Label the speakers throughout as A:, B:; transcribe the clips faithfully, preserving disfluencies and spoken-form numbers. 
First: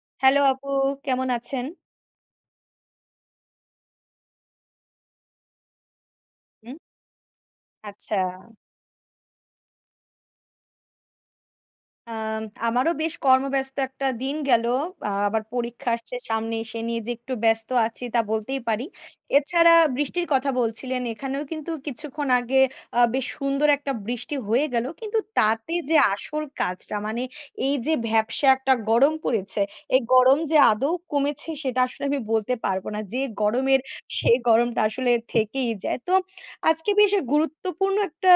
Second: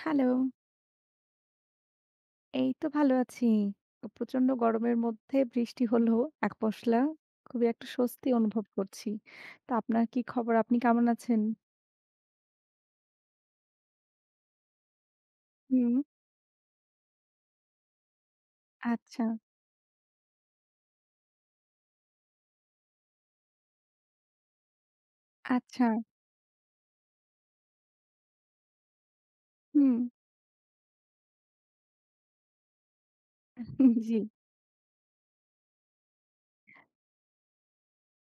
A: Hello.
B: Hello আপু কেমন আছেন?
A: এই তো ভাল আছি। প্রচণ্ড গরমের মধ্যে বৃষ্টি হল এক
B: হুম।
A: পশলা। খুবই একটা স্বস্তি
B: আচ্ছা।
A: অনুভব করছি। তা আপনার কী খবর? আপনি কেমন আছেন?
B: আম আমারও বেশ কর্মব্যস্ত একটা দিন গেল। আ আবার পরীক্ষা
A: হুম।
B: আসছে সামনে, সে নিয়ে যে একটু ব্যস্ত আছি তা বলতেই পারি।
A: আচ্ছা।
B: এছাড়া বৃষ্টির কথা বলছিলেন; এখানেও কিন্তু কিছুক্ষণ আগে আ বেশ সুন্দর একটা বৃষ্টি হয়ে গেল। কিন্তু তাতে
A: আচ্ছা।
B: যে আসল কাজটা মানে, এই যে ভ্যাপসা একটা গরম পড়েছে; এই
A: হুম।
B: গরম যে আদৌ কমেছে, সেটা আসলে আমি বলতে পারব না। যে গরমের,
A: হুম, জি।
B: সে গরমটা আসলে থেকেই যায়। তো আজকে বেশ গুরুত্বপূর্ণ একটা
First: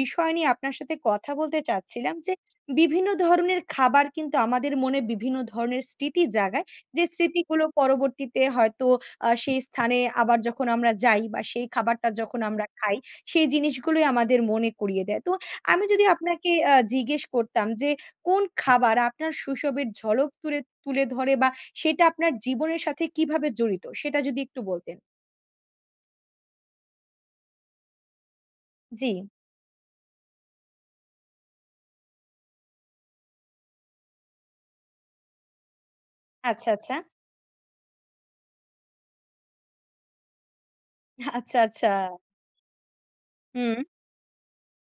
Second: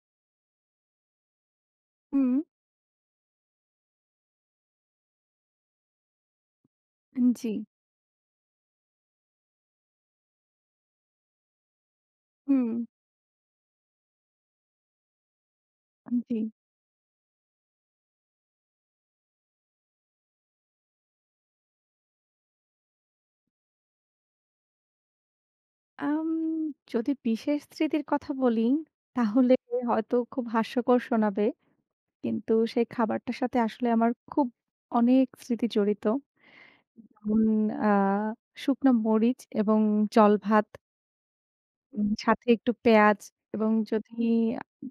B: বিষয় নিয়ে আপনার সাথে কথা বলতে চাচ্ছিলাম যে,
A: হুম।
B: বিভিন্ন ধরনের খাবার কিন্তু আমাদের মনে বিভিন্ন ধরনের স্মৃতি জাগায়। যে
A: আন জি।
B: স্মৃতিগুলো পরবর্তীতে হয়তো আ সেই স্থানে আবার যখন আমরা যাই বা সেই খাবারটা যখন আমরা
A: হুম।
B: খাই, সেই জিনিসগুলোই আমাদের মনে করিয়ে দেয়। তো আমি যদি
A: আ জি।
B: আপনাকে আ জিজ্ঞেস করতাম যে, "কোন খাবার আপনার শৈশবের ঝলক তুলে তুলে ধরে বা সেটা আপনার জীবনের সাথে কীভাবে জড়িত?" সেটা যদি একটু বলতেন।
A: আম যদি বিশেষ স্মৃতির কথা বলি,
B: জি।
A: তাহলে হয়তো খুব হাস্যকর শোনাবে। কিন্তু সেই খাবারটার সাথে আসলে আমার খুব অনেক স্মৃতি জড়িত।
B: আচ্ছা, আচ্ছা।
A: হুম আ শুকনো মরিচ এবং জলভাত।
B: আচ্ছা, আচ্ছা।
A: উম সাথে একটু পেঁয়াজ এবং
B: হুম।
A: যদি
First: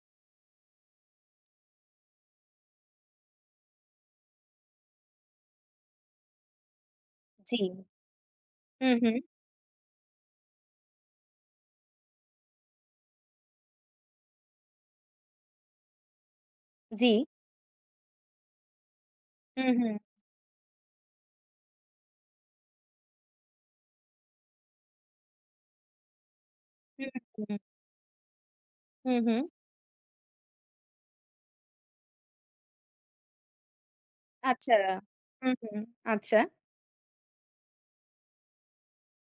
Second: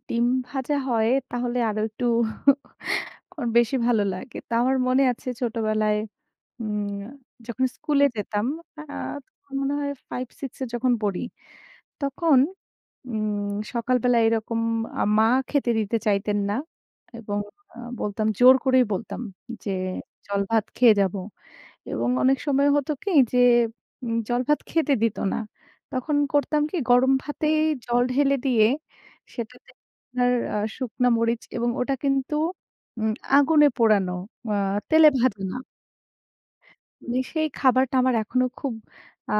A: ডিম ভাজা হয়; তাহলে আরো একটু বেশি ভালো লাগে। তো আমার মনে আছে ছোটবেলায় উম
B: জি।
A: যখন স্কুলে যেতাম। আ
B: হুম, হুম।
A: তখন মনে হয় five-six এ যখন পড়ি; তখন উম সকালবেলায় এরকম আ মা খেতে দিতে চাইতেন না
B: জি।
A: এবং আ বলতাম জোর করেই বলতাম যে,
B: হুম, হুম।
A: "জলভাত খেয়ে যাবো" এবং অনেক সময় হতো কি যে, জলভাত খেতে দিত না। তখন করতাম কি,
B: হুম,
A: গরম
B: হুম।
A: ভাতেই জল ঢেলে দিয়ে
B: হুম, হুম।
A: সেটাতে আপনার আ শুকনা মরিচ এবং ওটা কিন্তু উম আগুনে পোড়ানো। আ
B: আচ্ছা।
A: তেলে ভাজা
B: হুম,
A: না।
B: হুম। আচ্ছা।
A: সেই খাবারটা আমার এখনো খুব আ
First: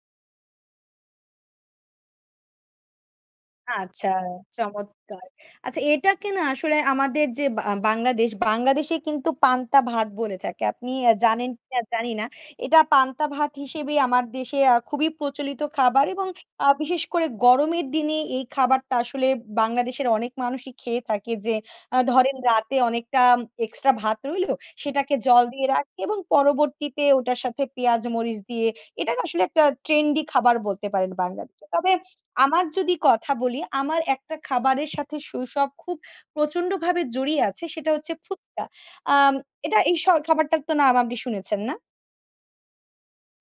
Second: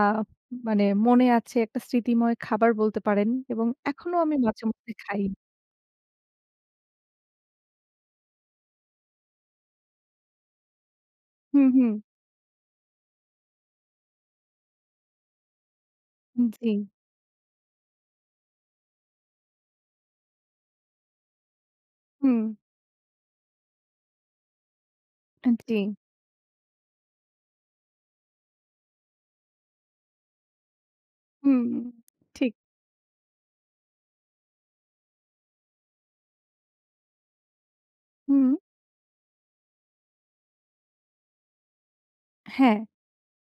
A: মানে মনে আছে। একটা স্মৃতিময় খাবার বলতে পারেন এবং
B: আচ্ছা,
A: এখনো আমি মাঝে মধ্যে খাই।
B: চমৎকার। আচ্ছা এটাকে না আসলে আমাদের যে বা বাংলাদেশ; বাংলাদেশে কিন্তু পান্তা-ভাত বলে থাকে। আপনি জানেন
A: হুম,
B: কিনা,
A: হুম।
B: জানি না। এটা পান্তা-ভাত হিসেবে আমার দেশে আ খুবই প্রচলিত খাবার এবং আ
A: জি।
B: বিশেষ করে গরমের দিনে এই খাবারটা আসলে বাংলাদেশের অনেক মানুষই খেয়ে থাকে যে, আ ধরেন
A: হুম।
B: রাতে অনেকটা এক্সট্রা ভাত রইলো; সেটাকে জল
A: আন
B: দিয়ে
A: জি।
B: রাখে এবং পরবর্তীতে ওটার সাথে পেঁয়াজ, মরিচ দিয়ে এটাকে আসলে একটা ট্রেন্ডি খাবার বলতে পারেন
A: হুম
B: বাংলাদেশে। তবে
A: ঠিক।
B: আমার যদি কথা বলি, আমার একটা খাবারের সাথে শৈশব খুব প্রচন্ডভাবে জড়িয়ে আছে সেটা হচ্ছে
A: হুম।
B: ফুচকা। আ এটা এই স খাবারটার তো নাম আপনি শুনেছেন না?
A: হ্যাঁ।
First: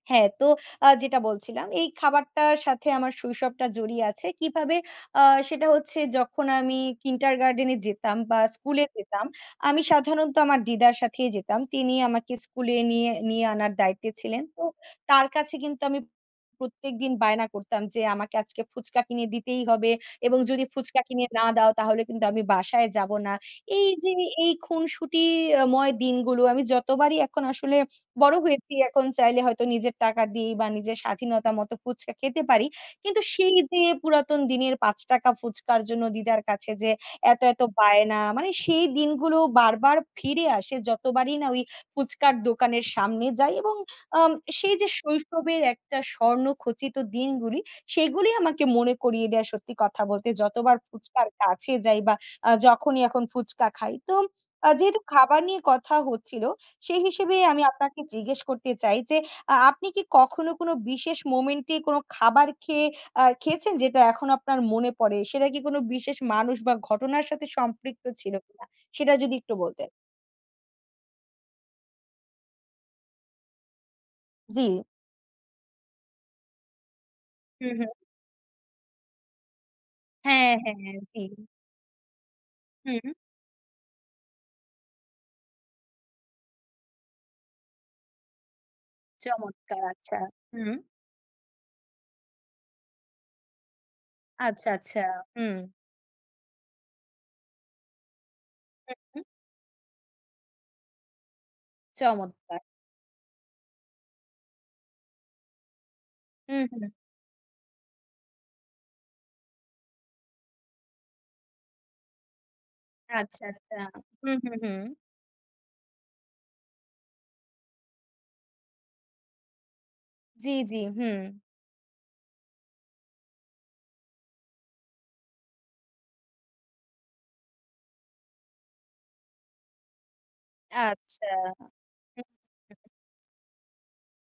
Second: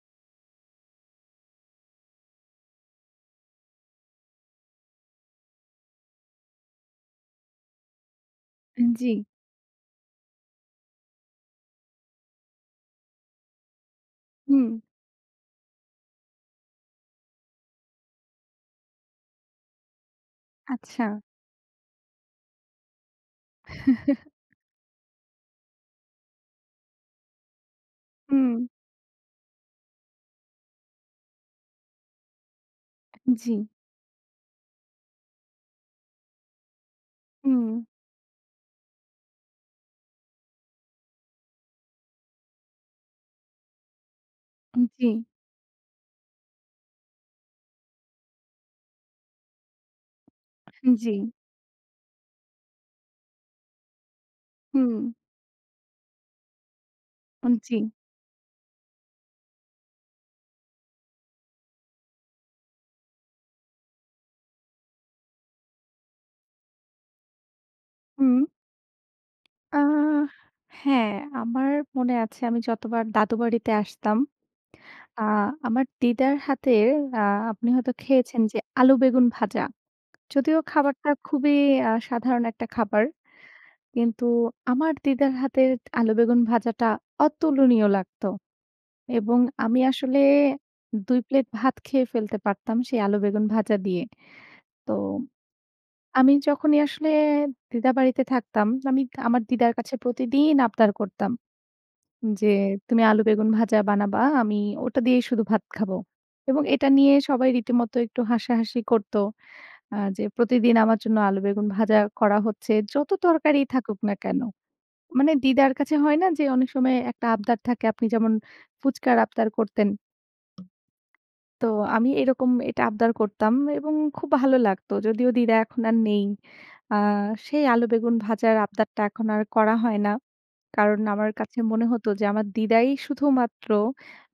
B: হ্যাঁ। তো আ যেটা বলছিলাম। এই খাবারটার সাথে আমার শৈশবটা জড়িয়ে আছে। কিভাবে? আ সেটা হচ্ছে যখন আমি কিন্ডারগার্ডেনে যেতাম বা স্কুলে
A: আন জ্বি।
B: যেতাম। আমি সাধারণত আমার দিদার সাথেই যেতাম। তিনি আমাকে স্কুলে নিয়ে, নিয়ে আনার দায়িত্বে ছিলেন।
A: হুম।
B: তো তার কাছে কিন্তু আমি প্রত্যেকদিন বায়না করতাম। যে, "আমাকে আজকে ফুচকা কিনে দিতেই হবে এবং যদি ফুচকা
A: আচ্ছা।
B: কিনে না দাও তাহলে কিন্তু আমি বাসায় যাব না।" এই যে এই খুনসুটিময় দিনগুলো আমি যতবারই এখন আসলে বড়
A: হু।
B: হয়েছি। এখন চাইলে হয়তো নিজের টাকা দিয়ে বা নিজের স্বাধীনতার মতো ফুচকা খেতে পারি। কিন্তু সেই
A: জ্বি।
B: যে পুরাতন দিনের পাঁচ টাকা ফুচকার জন্য দিদার কাছে যে এত, এত
A: হুম।
B: বায়না। মানে সেই দিনগুলো বারবার ফিরে আসে। যতবারই না ওই ফুচকার দোকানের সামনে যাই এবং আ সেই যে
A: উ-জ্বি।
B: শৈশবের একটা স্বর্ণ খচিত দিনগুলি সেগুলি আমাকে মনে করিয়ে দেয় সত্যি কথা বলতে যতবার
A: জ্বী।
B: ফুচকার কাছে যাই বা আ যখনই এখন ফুচকা খাই। তো আ যেহেতু
A: হু।
B: খাবার নিয়ে কথা হচ্ছিল, সেই হিসেবেই আমি
A: উম-জি।
B: আপনাকে জিজ্ঞেস করতে চাই। যে আ আপনি কি কখনো কোনো বিশেষ মোমেন্টে কোন খাবার খেয়ে আ খেয়েছেন যেটা এখন আপনার মনে পড়ে? সেটা কি কোনো বিশেষ মানুষ বা ঘটনার সাথে সম্পৃক্ত ছিল
A: হুম।
B: কিনা? সেটা যদি একটু
A: আ
B: বলতেন।
A: হ্যাঁ, আমার মনে আছে আমি যতবার দাদু বাড়িতে আসতাম।
B: জ্বী।
A: আ আমার দিদার হাতে আ
B: হু,
A: আপনি
B: হু।
A: হয়তো খেয়েছেন যে আলু বেগুন ভাজা।
B: হ্যাঁ,
A: যদিও
B: হ্যাঁ,
A: খাবারটা
B: জি।
A: খুবই আ সাধারণ একটা খাবার।
B: হু।
A: কিন্তু আমার দিদার হাতে আলু বেগুন ভাজাটা অতুলনীয় লাগত। এবং আমি
B: চমৎকার! আচ্ছা।
A: আসলে
B: হু।
A: দুই প্লেট ভাত খেয়ে ফেলতে পারতাম। সেই আলু বেগুন ভাজা দিয়ে।
B: আচ্ছা,
A: তো
B: আচ্ছা হুম।
A: আমি যখনই আসলে দিদার বাড়িতে থাকতাম, আমি
B: হু।
A: আমার দিদার কাছে প্রতিদিন আবদার করতাম। যে,
B: চমৎকার!
A: "তুমি আলু বেগুন ভাজা বানাবা। আমি ওটা দিয়েই শুধু ভাত খাবো।"
B: হু,
A: এবং এটা
B: হু।
A: নিয়ে সবাই রীতিমত একটু হাসাহাসি করত। আ যে প্রতিদিন আমার জন্য আলু বেগুন ভাজা করা হচ্ছে। যত
B: আচ্ছা,
A: তরকারি
B: আচ্ছা।
A: থাকুক না
B: হুম,
A: কেন?
B: হুম, হুম।
A: মানে দিদার কাছে হয় না যে অনেক সময় একটা আবদার থাকে। আপনি যেমন ফুচকার আবদার করতেন
B: জ্বি, জ্বি, হু।
A: তো আমি এরকম এটা আবদার করতাম এবং খুব ভালো লাগতো। যদিও দিদা এখন আর নেই। আ সেই আলু বেগুন ভাজার আবদারটা এখন আর করা হয় না। কারণ
B: আচ্ছা।
A: আমার কাছে মনে হতো
B: হু,
A: যে আমার দিদাই
B: হু।
A: শুধুমাত্র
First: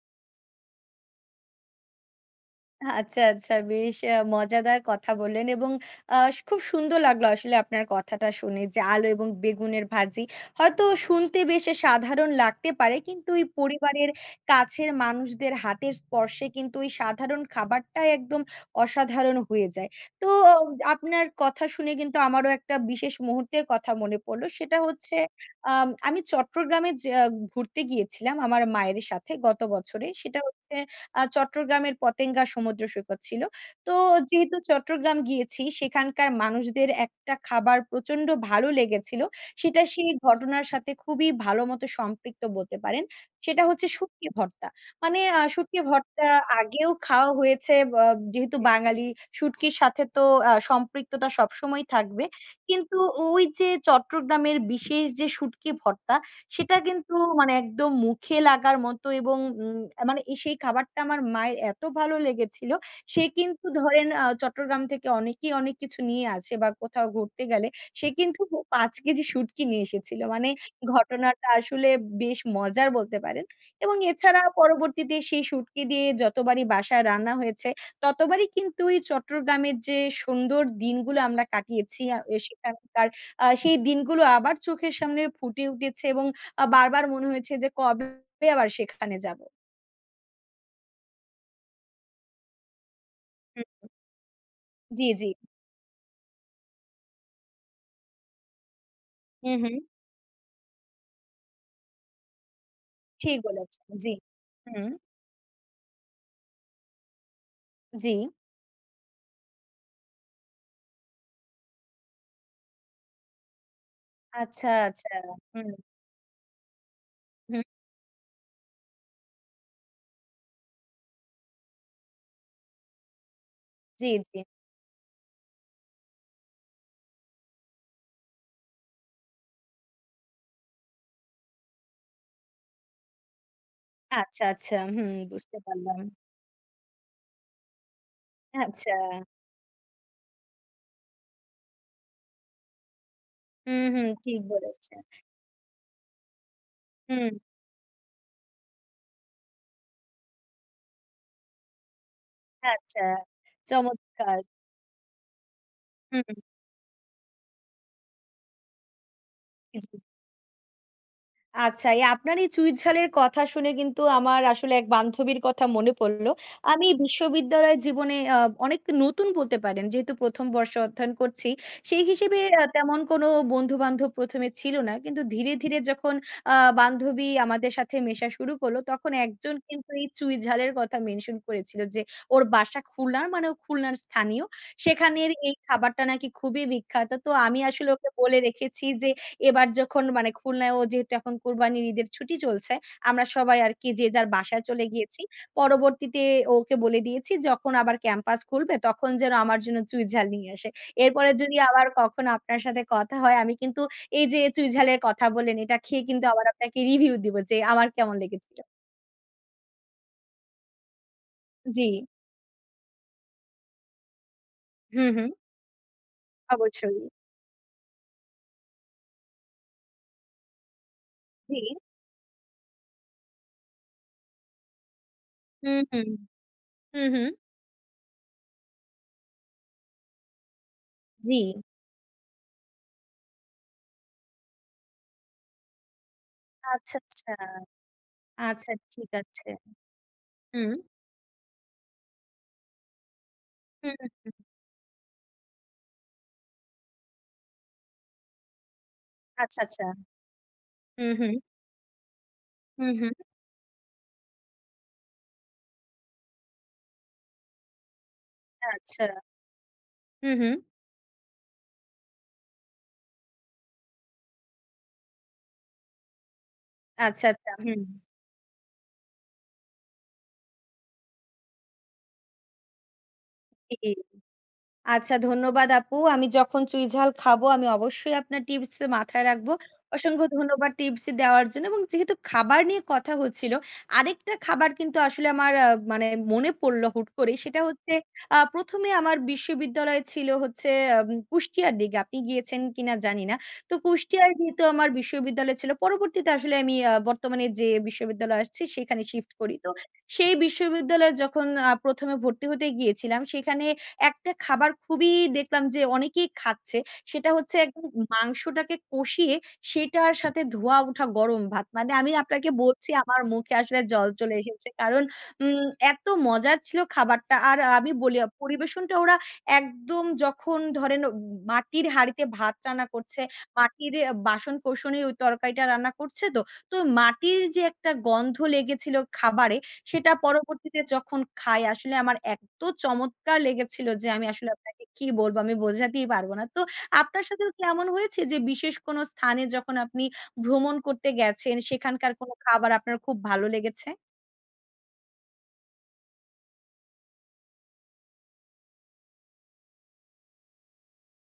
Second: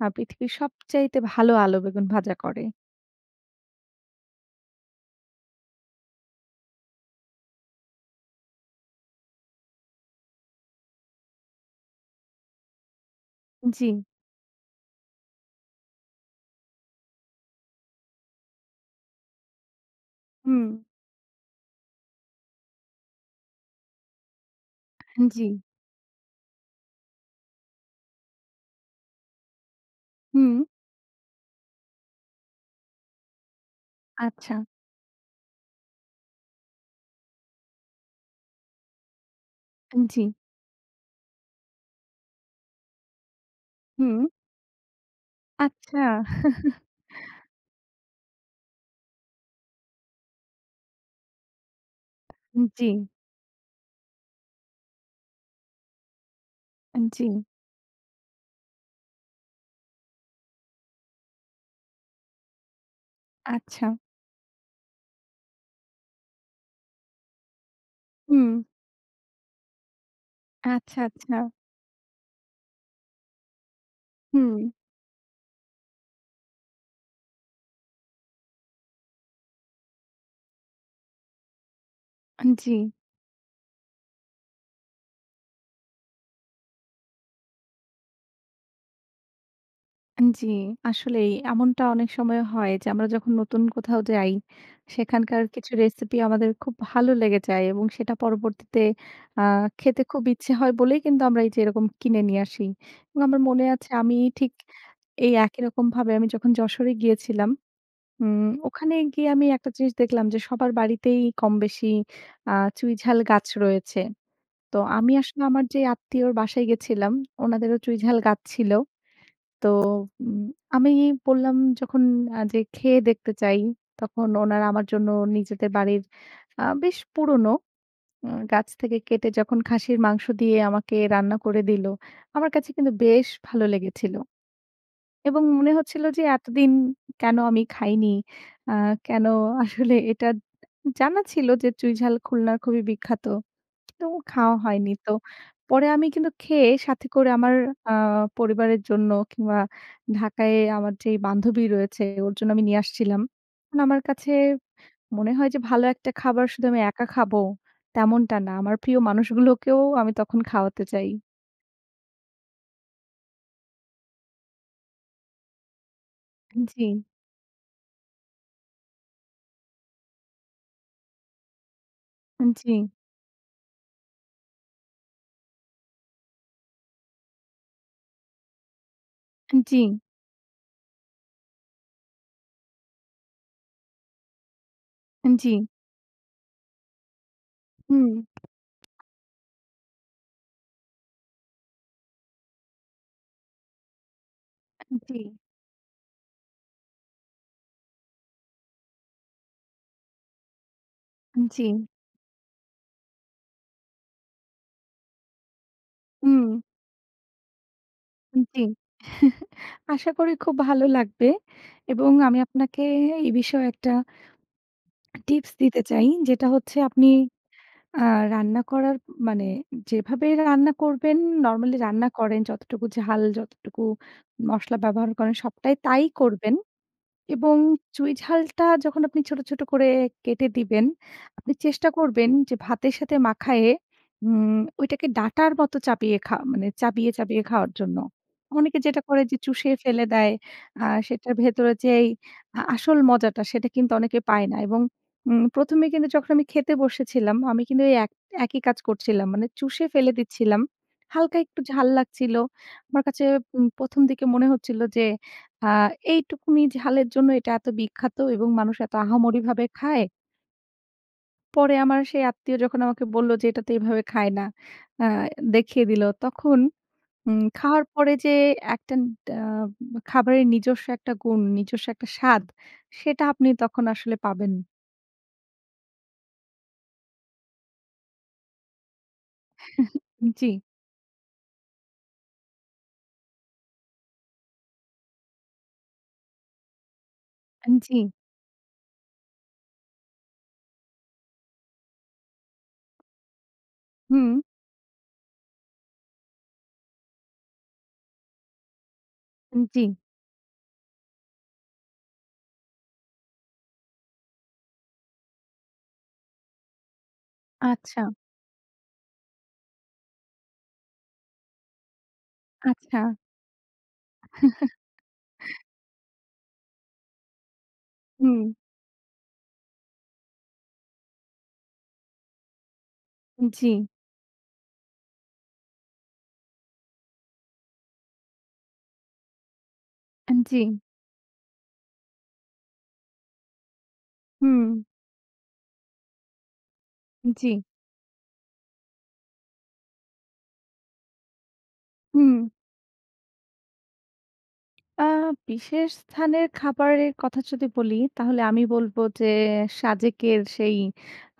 A: আ পৃথিবীর সবচাইতে ভালো আলু বেগুন ভাজা করে।
B: আচ্ছা, আচ্ছা। বেশ আ মজাদার কথা বললেন এবং আ খুব সুন্দর লাগলো আসলে আপনার কথাটা শুনে। যে আলু এবং বেগুনের ভাজি। হয়তো শুনতে বেশ সাধারণ লাগতে পারে। কিন্তু ওই
A: জ্বি।
B: পরিবারের কাছের মানুষদের হাতের স্পর্শে কিন্তু ওই সাধারণ খাবারটাই একদম অসাধারণ হয়ে যায়। তো
A: হুম।
B: আপনার কথা শুনে কিন্তু আমারও একটা বিশেষ মুহূর্তের কথা মনে পড়লো। সেটা হচ্ছে
A: জ্বি।
B: আ আমি চট্টগ্রামে যা ঘুরতে গিয়েছিলাম। আমার মায়ের সাথে গত বছরে। সেটা
A: হুঁ।
B: হচ্ছে আ চট্টগ্রামের পতেঙ্গা সমুদ্র সৈকত ছিল। তো
A: আচ্ছা।
B: যেহেতু চট্টগ্রাম গিয়েছি। সেখানকার মানুষদের একটা খাবার প্রচন্ড ভালো লেগেছিল। সেটা
A: আন
B: সেই
A: জ্বি।
B: ঘটনার সাথে খুবই ভালো মতো সম্পৃক্ত বলতে পারেন। সেটা হচ্ছে শুটকি
A: হু।
B: ভর্তা। মানে আ শুটকি
A: আচ্ছা।
B: ভর্তা আগেও খাওয়া হয়েছে, ব আ যেহেতু বাঙালি শুটকির সাথে তো আ সম্পৃক্ততা সবসময়ই থাকবে।
A: জ্বী।
B: কিন্তু ওই যে চট্টগ্রামের বিশেষ যে শুটকি ভর্তা। সেটা কিন্তু
A: জ্বি।
B: মানে একদম মুখে লাগার মতো এবং উ মানে সেই খাবারটা আমার মায়ের এত ভালো লেগেছিল। সে কিন্তু
A: আচ্ছা।
B: ধরেন আ চট্টগ্রাম থেকে অনেকেই অনেক কিছু নিয়ে আসে বা কোথাও ঘুরতে গেলে। সে কিন্তু
A: হু।
B: পাঁচ কেজি শুঁটকি নিয়ে এসেছিলো। মানে
A: আচ্ছা,
B: ঘটনাটা
A: আচ্ছা।
B: আসলে বেশ মজার বলতে পারেন এবং এছাড়া
A: হু।
B: পরবর্তীতে সেই শুঁটকি দিয়ে যতবারই বাসায় রান্না হয়েছে। ততবারই কিন্তু এই চট্টগ্রামের যে সুন্দর দিনগুলো আমরা কাটিয়েছি। আ
A: আন জ্বি।
B: সেখানকার আ সেই দিনগুলো আবার চোখের সামনে ফুটে উঠেছে এবং আ বারবার মনে হয়েছে যে কবে [unintelligible] আবার সেখানে যাব।
A: জি। আসলেই এমনটা অনেক সময় হয় যে, আমরা যখন নতুন
B: হু, হু।
A: কোথাও যাই
B: জি, জি।
A: সেখানকার কিছু রেসিপি আমাদের খুব ভালো লেগে যায় এবং সেটা পরবর্তীতে আ
B: হুম, হুম।
A: খেতে খুব ইচ্ছে হয় বলেই কিন্তু আমরা এই যে এরকম কিনে নিয়ে আসি এবং
B: ঠিক
A: আমার মনে
B: বলেছেন,
A: আছে
B: জি,
A: আমি ঠিক
B: হুম।
A: এই একই রকমভাবে আমি যখন যশোরে গিয়েছিলাম,
B: জি।
A: উম ওখানে গিয়ে আমি একটা জিনিস দেখলাম যে, সবার বাড়িতেই কমবেশি আ চুঁই ঝাল গাছ রয়েছে।
B: আচ্ছা,
A: তো
B: আচ্ছা,
A: আমি আসলে আমার
B: হুম।
A: যে, আত্মীয়র বাসায় গেছিলাম,
B: হুম।
A: উনাদেরও চুঁই ঝাল গাছ ছিল। তো, উম আমি বললাম যখন আ যে খেয়ে দেখতে চাই
B: জি,
A: তখন
B: জি।
A: ওনারা আমার জন্য নিজেদের বাড়ির আ বেশ পুরনো আ গাছ থেকে কেটে যখন খাসির মাংস দিয়ে আমাকে রান্না করে দিল। আমার কাছে কিন্তু বেশ ভালো লেগেছিল
B: আচ্ছা, আচ্ছা, হুম,
A: এবং
B: বুঝতে
A: মনে
B: পারলাম।
A: হচ্ছিল যে, এতদিন কেন আমি খাইনি? আ
B: আচ্ছা।
A: কেন আসলে এটা জানা ছিল যে, চুঁই ঝাল খুলনার খুবই বিখ্যাত
B: হুম,
A: কিন্তু
B: হুম, ঠিক
A: খাওয়া হয়নি।
B: বলেছে।
A: তো পরে আমি কিন্তু খেয়ে সাথে করে
B: হুম।
A: আমার আ পরিবারের জন্য কিংবা ঢাকায় আমার যে, বান্ধবী রয়েছে ওর জন্য আমি নিয়ে
B: আচ্ছা,
A: আসছিলাম। আমার কাছে
B: চমৎকার।
A: মনে হয় যে, ভালো এক টা
B: হুম।
A: খাবার শুধু আমি একা খাবো। তেমনটা না। আমার প্রিয় মানুষগুলোকেও
B: জি।
A: আমি তখন খাওয়াতে চাই।
B: আচ্ছা এই আপনার এই চুঁই ঝালের কথা শুনে কিন্তু আমার আসলে এক বান্ধবীর কথা মনে পড়ল।
A: আ জ্বি।
B: আমি বিশ্ববিদ্যালয়ের জীবনে আ অনেক নতুন বলতে পারেন যেহেতু প্রথম বর্ষ অধ্যয়ন করছি। সেই হিসেবে
A: আ
B: আ
A: জ্বি।
B: তেমন কোনো বন্ধু-বান্ধব প্রথমে ছিল না। কিন্তু ধীরে, ধীরে, যখন আ বান্ধবী আমাদের সাথে মেশা শুরু করল তখন এক
A: আ
B: জন
A: জ্বি।
B: কিন্তু এই চুঁই ঝালের কথা মেনশন করেছিল যে ওর বাসা খুলনার মানে ও খুলনার স্থানীয়।
A: আ
B: সেখানের
A: জ্বি।
B: এই খাবারটা নাকি খুবই বিখ্যাত। তো আমি আসলে
A: হুম।
B: ওকে বলে রেখেছি যে এবার যখন মানে খুলনায় ও যেহেতু এখন কুরবানির ঈদের ছুটি চলছে, আমরা সবাই আরকি যে যার বাসায়
A: আ
B: চলে
A: জ্বী।
B: গিয়েছি, পরবর্তীতে ওকে বলে দিয়েছি যখন আবার ক্যাম্পাস খুলবে তখন যেন আমার জন্য চুঁই ঝাল নিয়ে আসে। এরপরে
A: আ
B: যদি
A: জ্বি।
B: আবার কখনো আপনার সাথে কথা হয়। আমি কিন্তু এই যে চুঁই ঝালের কথা বললেন এটা খেয়ে কিন্তু আবার
A: হুম।
B: আপনাকে রিভিউ দিব যে আমার কেমন লেগেছিল।
A: জ্বী। আশা করি খুব ভালো লাগবে।
B: জ্বী।
A: এবং আমি আপনাকে এ বিষয়ে একটা
B: হু, হু।
A: টিপস দিতে চাই। যেটা হচ্ছে আপনি
B: অবশ্যই।
A: আ রান্না করার মানে যেভাবেই রান্না করবেন,
B: জ্বি।
A: নরমালি রান্না করেন, যতটুকু ঝাল, যতটুকু মশলা ব্যবহার করেন,
B: হু,
A: সবটাই
B: হু,
A: তাই করবেন।
B: হু, হু।
A: এবং চুঁই ঝালটা যখন আপনি ছোট, ছোট, করে কেটে দিবেন, আপনি
B: জ্বি।
A: চেষ্টা করবেন যে ভাতের সাথে মাখায়ে উম! ওইটাকে ডাঁটার মতো চাপিয়ে খা মানে
B: আচ্ছা,
A: চাবিয়ে,
B: আচ্ছা,
A: চাবিয়ে, খাওয়ার জন্য।
B: আচ্ছা।
A: অনেকে যেটা
B: ঠিক
A: করে যে
B: আছে।
A: চুষে ফেলে দেয়
B: হু।
A: আ সেটার ভেতরে যেই আ আসল মজাটা সেটা কিন্তু
B: হুম,
A: অনেকে
B: হু।
A: পায় না। এবং উম! প্রথমেই কিন্তু যখন আমি খেতে বসেছিলাম আমি কিন্তু এক একই কাজ করছিলাম। মানে
B: আচ্ছা,
A: চুষে
B: আচ্ছা।
A: ফেলে দিচ্ছিলাম।
B: হু, হু।
A: হালকা একটু ঝাল লাগছিল।
B: হু,
A: আমার
B: হু।
A: কাছে প্রথম দিকে মনে হচ্ছিল যে আ এইটুকুনিই ঝালের জন্য এটা এত বিখ্যাত এবং মানুষ এত
B: আচ্ছা।
A: আহামরিভাবে খায়?
B: হু, হু।
A: পরে আমার সেই আত্মীয় যখন আমাকে বলল যে, এটা তো এভাবে খায় না। আ দেখিয়ে দিল। তখন
B: আচ্ছা,
A: উম
B: আচ্ছা। হুম।
A: খাওয়ার পরে যে, একটা ডা খাবারের নিজস্ব একটা গুণ, নিজস্ব একটা স্বাদ। সেটা আপনি তখন আসলে পাবেন।
B: [unintelligible] আচ্ছা, ধন্যবাদ আপু। আমি যখন চুঁই ঝাল খাবো আমি অবশ্যই আপনার টিপস মাথায় রাখব। অসংখ্য
A: জি।
B: ধন্যবাদ টিপস দেওয়ার জন্য এবং যেহেতু খাবার নিয়ে কথা হচ্ছিল। আরেকটা খাবার কিন্তু আসলে আমার আ মানে মনে পড়লো হুট করেই। সেটা
A: আ
B: হচ্ছে
A: জি।
B: আ প্রথম এ আমার বিশ্ববিদ্যালয় ছিল হচ্ছে, আম কুষ্টিয়ার দিকে। আপনি গিয়েছেন কি না জানি না। তো কুষ্টিয়ার
A: হুঁ।
B: যেহেতু আমার বিশ্ববিদ্যালয় ছিল। পরবর্তীতে আসলে আমি আ বর্তমানে যে বিশ্ববিদ্যালয়ে আসছি সেখানে শিফট করি। তো
A: জি।
B: সেই বিশ্ববিদ্যালয়ে যখন আ প্রথম এ ভর্তি হতে গিয়েছিলাম, সেখানে এক টা খাবার খুবই দেখলাম যে, অনেকেই খাচ্ছে। সেটা হচ্ছে একদম
A: আচ্ছা।
B: মাংসটাকে কষিয়ে সেটার সাথে ধোঁয়া ওঠা গরম ভাত। মানে আমি আপনাকে বলছি
A: আচ্ছা।
B: আমার মুখে আসলে জল চলে এসেছে। কারণ উম এত মজার ছিল খাবারটা। আর আমি বলি আ
A: হুম।
B: পরিবেশনটা ওরা একদম যখন ধরেন, মাটির হাঁড়িতে ভাত রান্না করছে,
A: জি।
B: মাটির বাসন-কোসনে ঐ তরকারিটা রান্না করছে তো। তো মাটির যে একটা গন্ধ লেগেছিল খাবারে, সেটা
A: আন জি।
B: পরবর্তীতে যখন খাই আসলে আমার এত্ত চমৎকার লেগেছিল যে, আমি আসলে
A: হুম।
B: আপনাকে কি বলবো আমি বোঝাতেই পারবো না। তো আপনার সাথেও
A: জি।
B: কি এমন হয়েছে যে, বিশেষ কোন স্থানে যখন আপনি ভ্রমণ করতে গেছেন সেখানকার কোন
A: হুম।
B: খাবার আপনার খুব ভালো লেগেছে?
A: আ বিশেষ স্থানের খাবারের কথা যদি বলি, তাহলে আমি বলবো যে, সাজেকের সেই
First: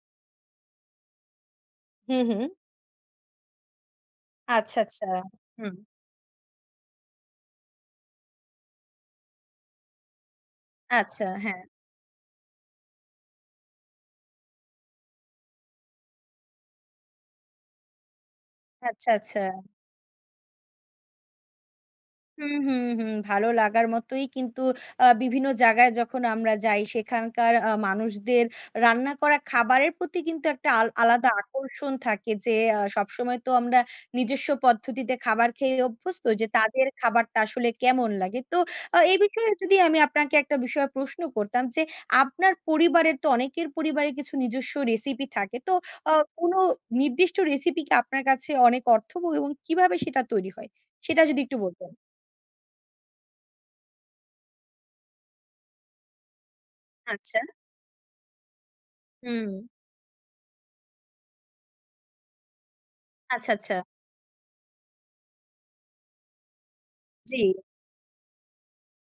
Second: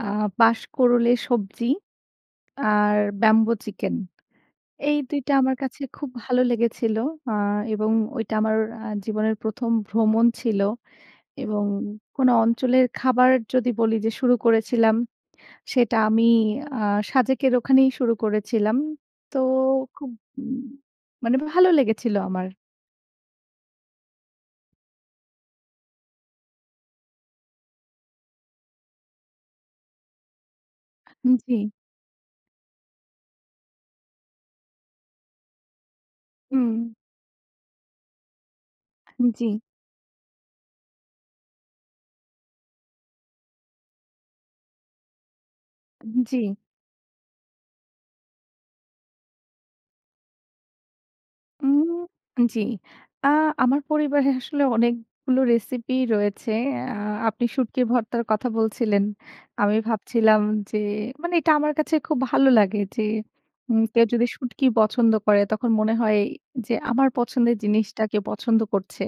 A: আ বাশ-কোড়লের সবজি।
B: হুম, হুম।
A: আর ব্যাম্বো চিকেন।
B: আচ্ছা,
A: এই
B: আচ্ছা,
A: দুই টা আমার
B: হুম।
A: কাছে খুব ভালো লেগেছিল। আ এবং ওইটা আমার এ্যা জীবনের প্রথম ভ্রমণ ছিল।
B: আচ্ছা,
A: এবং
B: হ্যাঁ।
A: কোনো অঞ্চলের খাবার যদি বলি যে শুরু করেছিলাম, সেটা আমি আ সাজেকের ওখানেই শুরু করেছিলাম।
B: আচ্ছা,
A: তো
B: আচ্ছা।
A: খুব মানে ভালো লেগেছিল আমার।
B: হুম, হুম, হুম ভালো লাগার মতোই কিন্তু। আ বিভিন্ন জায়গায় যখন আমরা যাই, সেখানকার আ মানুষদের রান্না করা খাবারের প্রতি কিন্তু একটা আল আলাদা
A: হুম, জি।
B: আকর্ষণ থাকে; যে আ সবসময় তো আমরা নিজস্ব পদ্ধতিতে খাবার খেয়েই অভ্যস্ত যে, তাদের
A: হুম।
B: খাবারটা আসলে কেমন লাগে? তো আ এই
A: হুম, জি।
B: বিষয়ে যদি আমি আপনাকে একটা বিষয়ে প্রশ্ন করতাম যে, আপনার পরিবারের তো অনেকের পরিবারের কিছু নিজস্ব রেসিপি থাকে; তো আ
A: হুম, জি।
B: কোনো নির্দিষ্ট রেসিপি কি আপনার কাছে অনেক অর্থবহুল এবং কীভাবে সেটা তৈরী হয়? সেটা যদি একটু বলতেন।
A: উম জি। আ আমার পরিবারে আসলে অনেকগুলো রেসিপি রয়েছে। আ
B: আচ্ছা।
A: আপনি শুটকি ভর্তার কথা বলছিলেন।
B: হুম।
A: আমি ভাবছিলাম যে মানে, এটা আমার কাছে খুব ভালো লাগে। যে,
B: আচ্ছা, আচ্ছা।
A: উম কেউ যদি শুঁটকি পছন্দ করে, তখন মনে হয় যে আমার পছন্দের
B: জি।
A: জিনিসটা কেউ পছন্দ করছে।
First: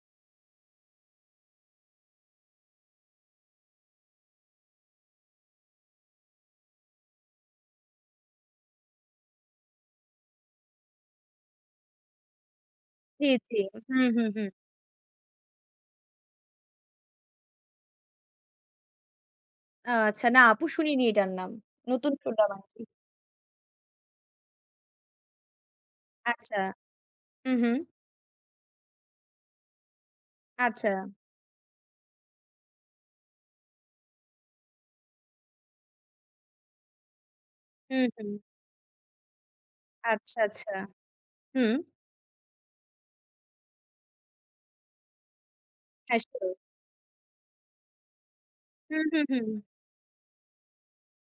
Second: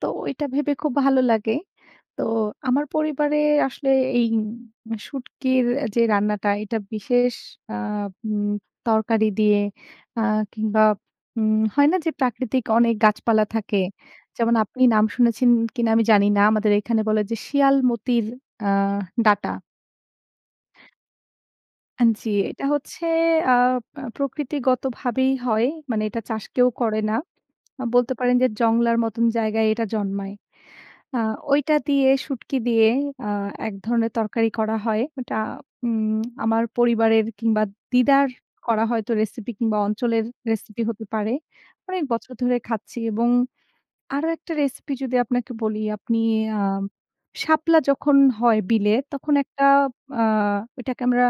A: তো ওইটা ভেবে খুব ভালো লাগে। তো আমার পরিবারে আসলে এই শুটকির যে রান্নাটা, এটা বিশেষ আ উম তরকারি দিয়ে আ কিংবা উম হয় না যে, প্রাকৃতিক অনেক
B: জি,
A: গাছপালা
B: জি।
A: থাকে।
B: হুম, হুম, হুম।
A: যেমন আপনি নাম শুনেছেন কিনা আমি জানি না। আমাদের এখানে বলে যে শিয়ালমতির আ ডাটা।
B: আচ্ছা, না আপু শুনিনি এটার নাম।
A: আন
B: নতুন
A: জি।
B: শুনলাম
A: এটা
B: আরকি।
A: হচ্ছে আ প্রকৃতিগতভাবেই হয়। মানে এটা চাষ
B: আচ্ছা।
A: কেউ করে না।
B: হুম, হুম।
A: বলতে পারেন যে, জংলার মতন জায়গায় এটা জন্মায়।
B: আচ্ছা।
A: আ ঐটা দিয়ে, শুটকি দিয়ে আ এক ধরনের তরকারি করা হয়। ওটা উম আমার পরিবারের কিংবা
B: হুম,
A: দিদার
B: হুম।
A: করা হয়তো রেসিপি কিংবা অঞ্চলের
B: আচ্ছা, আচ্ছা।
A: রেসিপি হতে পারে।
B: হুম।
A: অনেক বছর ধরে খাচ্ছি এবং আরো একটা রেসিপি যদি আপনাকে বলি, আপনি
B: হ্যাঁ, সিওর।
A: আ শাপলা যখন হয় বিলে,
B: হুম, হুম,
A: তখন
B: হুম।
A: একটা আ ওটাকে আমরা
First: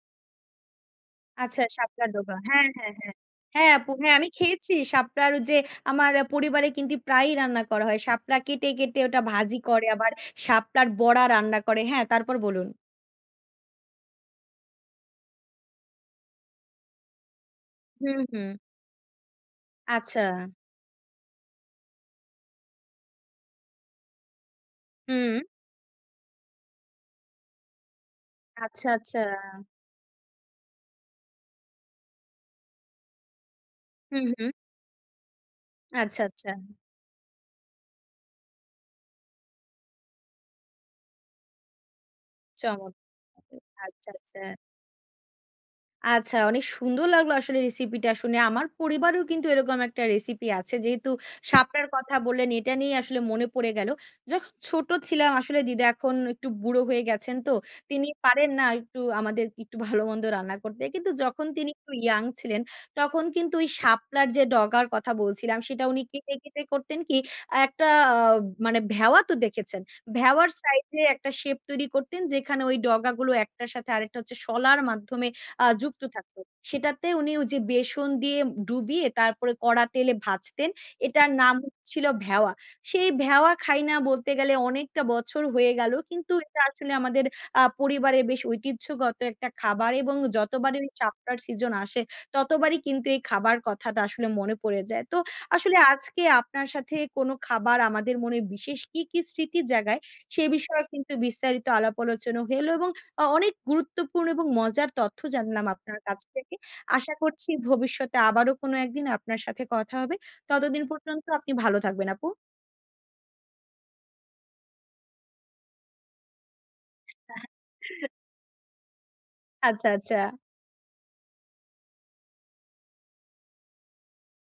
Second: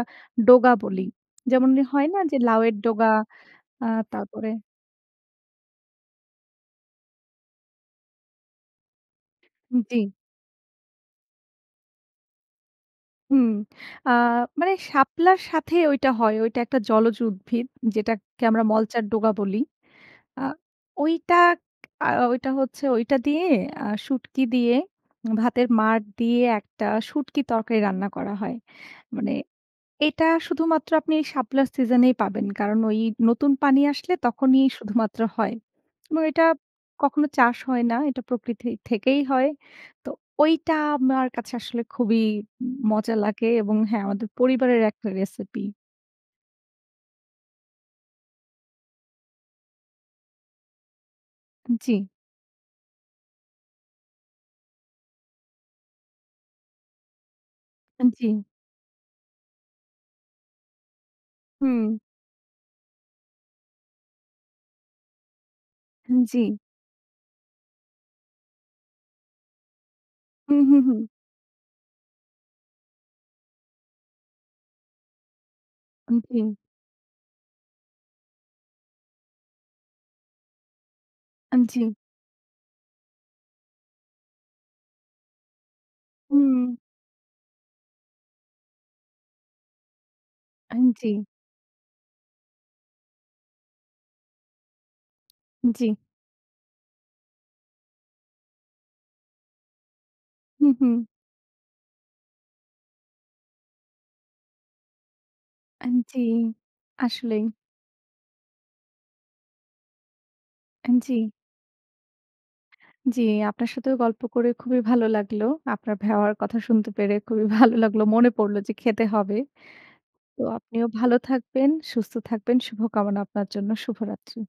A: ডোগা বলি।
B: আচ্ছা
A: যেমন যে হয়
B: শাপলার
A: না
B: ডোগা।
A: যে,
B: হ্যাঁ,
A: লাউয়ের
B: হ্যাঁ,
A: ডোগা
B: হ্যাঁ। হ্যাঁ,
A: আ
B: আপু হ্যাঁ, আমি
A: তারপরে
B: খেয়েছি শাপলার যে আমার পরিবারে কিন্তু প্রায়ই রান্না করা হয়। শাপলা কেটে, কেটে ওটা ভাজি করে,
A: জি।
B: আবার শাপলার বড়া রান্না করে হ্যাঁ তারপর বলুন।
A: হুম আ মানে শাপলার সাথে ওইটা হয়। ওইটা একটা জলজ উদ্ভিদ
B: হুম,
A: যেটাকে
B: হুম।
A: আমরা মলচার ডোগা বলি।
B: আচ্ছা।
A: আ ঐটা আ ঐটা হচ্ছে ঐটা দিয়ে, আ শুটকি দিয়ে,
B: হুম।
A: ভাতের মাড় দিয়ে একটা শুঁটকি তরকারি রান্না করা হয়।
B: আচ্ছা, আচ্ছা।
A: মানে এটা শুধুমাত্র আপনি শাপলার সিজন এই পাবেন। কারণ ওই নতুন পানি আসলে
B: হুম, হুম।
A: তখনই শুধুমাত্র হয়। এবং
B: আচ্ছা,
A: এটা
B: আচ্ছা।
A: কখনো চাষ হয় না। এটা প্রকৃতি থেকেই হয়। তো ঐটা আমার কাছে আসলে খুবই
B: চমৎ
A: মজা লাগে
B: [unintelligible]
A: এবং হ্যাঁ
B: আচ্ছা,
A: আমাদের
B: আচ্ছা।
A: পরিবারের একটা রেসিপি।
B: আচ্ছা, অনেক সুন্দর লাগলো আসলে রেসিপিটা শুনে। আমার পরিবারেও কিন্তু এরকম একটা রেসিপি আছে। যেহেতু শাপলার
A: জি।
B: কথা বললেন, এটা নিয়ে আসলে মনে পড়ে গেল। যখন ছোট ছিলাম আসলে দিদা এখন একটু বুড়ো হয়ে গেছেন তো, তিনি
A: জি।
B: পারেন না একটু আমাদের একটু ভালো মন্দ রান্না করতে। কিন্তু যখন তিনি
A: হুম।
B: একটু ইয়াং ছিলেন, তখন কিন্তু ওই শাপলার যে ডগার কথা বলছিলাম সেটা উনি
A: হুম,
B: কেটে,
A: জি।
B: কেটে করতেন কি? একটা আ মানে ভেওয়া তো দেখেছেন? ভেওয়ার
A: হু, হু,
B: সাইড
A: হুম।
B: এ একটা শেপ তৈরি করতেন যেখানে ওই ডগা গুলো এক টার সাথে আরেকটা হচ্ছে শলার মাধ্যমে আ যুক্ত থাকত।
A: জি।
B: সেটাতে উনি ওই যে বেসন দিয়ে ডুবিয়ে তারপরে কড়া তেলে ভাজতেন। এটার নাম
A: আ জি।
B: হচ্ছিল ভেওয়া। সেই ভেওয়া খাই না বলতে গেলে অনেকটা বছর হয়ে গেল, কিন্তু এটা
A: হুম।
B: আসলে আমাদের আ পরিবারের বেশ ঐতিহ্যগত একটা খাবার এবং
A: আ
B: যতবারই
A: জি।
B: চাপটার সিজন আসে, ততবারই কিন্তু এই খাবার কথাটা আসলে মনে পড়ে যায়। তো আসলে
A: জি।
B: আজকে আপনার সাথে কোনো খাবার আমাদের মনে বিশেষ কি, কি স্মৃতির জায়গায়, সে
A: হুম,
B: বিষয়ে
A: হুম।
B: কিন্তু বিস্তারিত আলাপ আলোচনা হলো এবং অ অনেক গুরুত্বপূর্ণ এবং মজার তথ্য জানলাম
A: আ
B: আপনার কাছ
A: জি,
B: থেকে। আশা
A: আসলেই।
B: করছি ভবিষ্যতে আবারো কোনো এক দিন আপনার সাথে কথা হবে। ততদিন
A: আ
B: পর্যন্ত
A: জি।
B: আপনি ভালো থাকবেন আপু।
A: জি, আপনার সাথেও গল্প করে খুবই ভালো লাগলো। আপনার ভেওয়ার কথা শুনতে পেরে খুবই ভালো লাগলো। মনে পড়ল যে খেতে হবে।
B: আচ্ছা, আচ্ছা।
A: তো আপনিও ভালো থাকবেন, সুস্থ থাকবেন, শুভকামনা আপনার জন্য। শুভরাত্রি।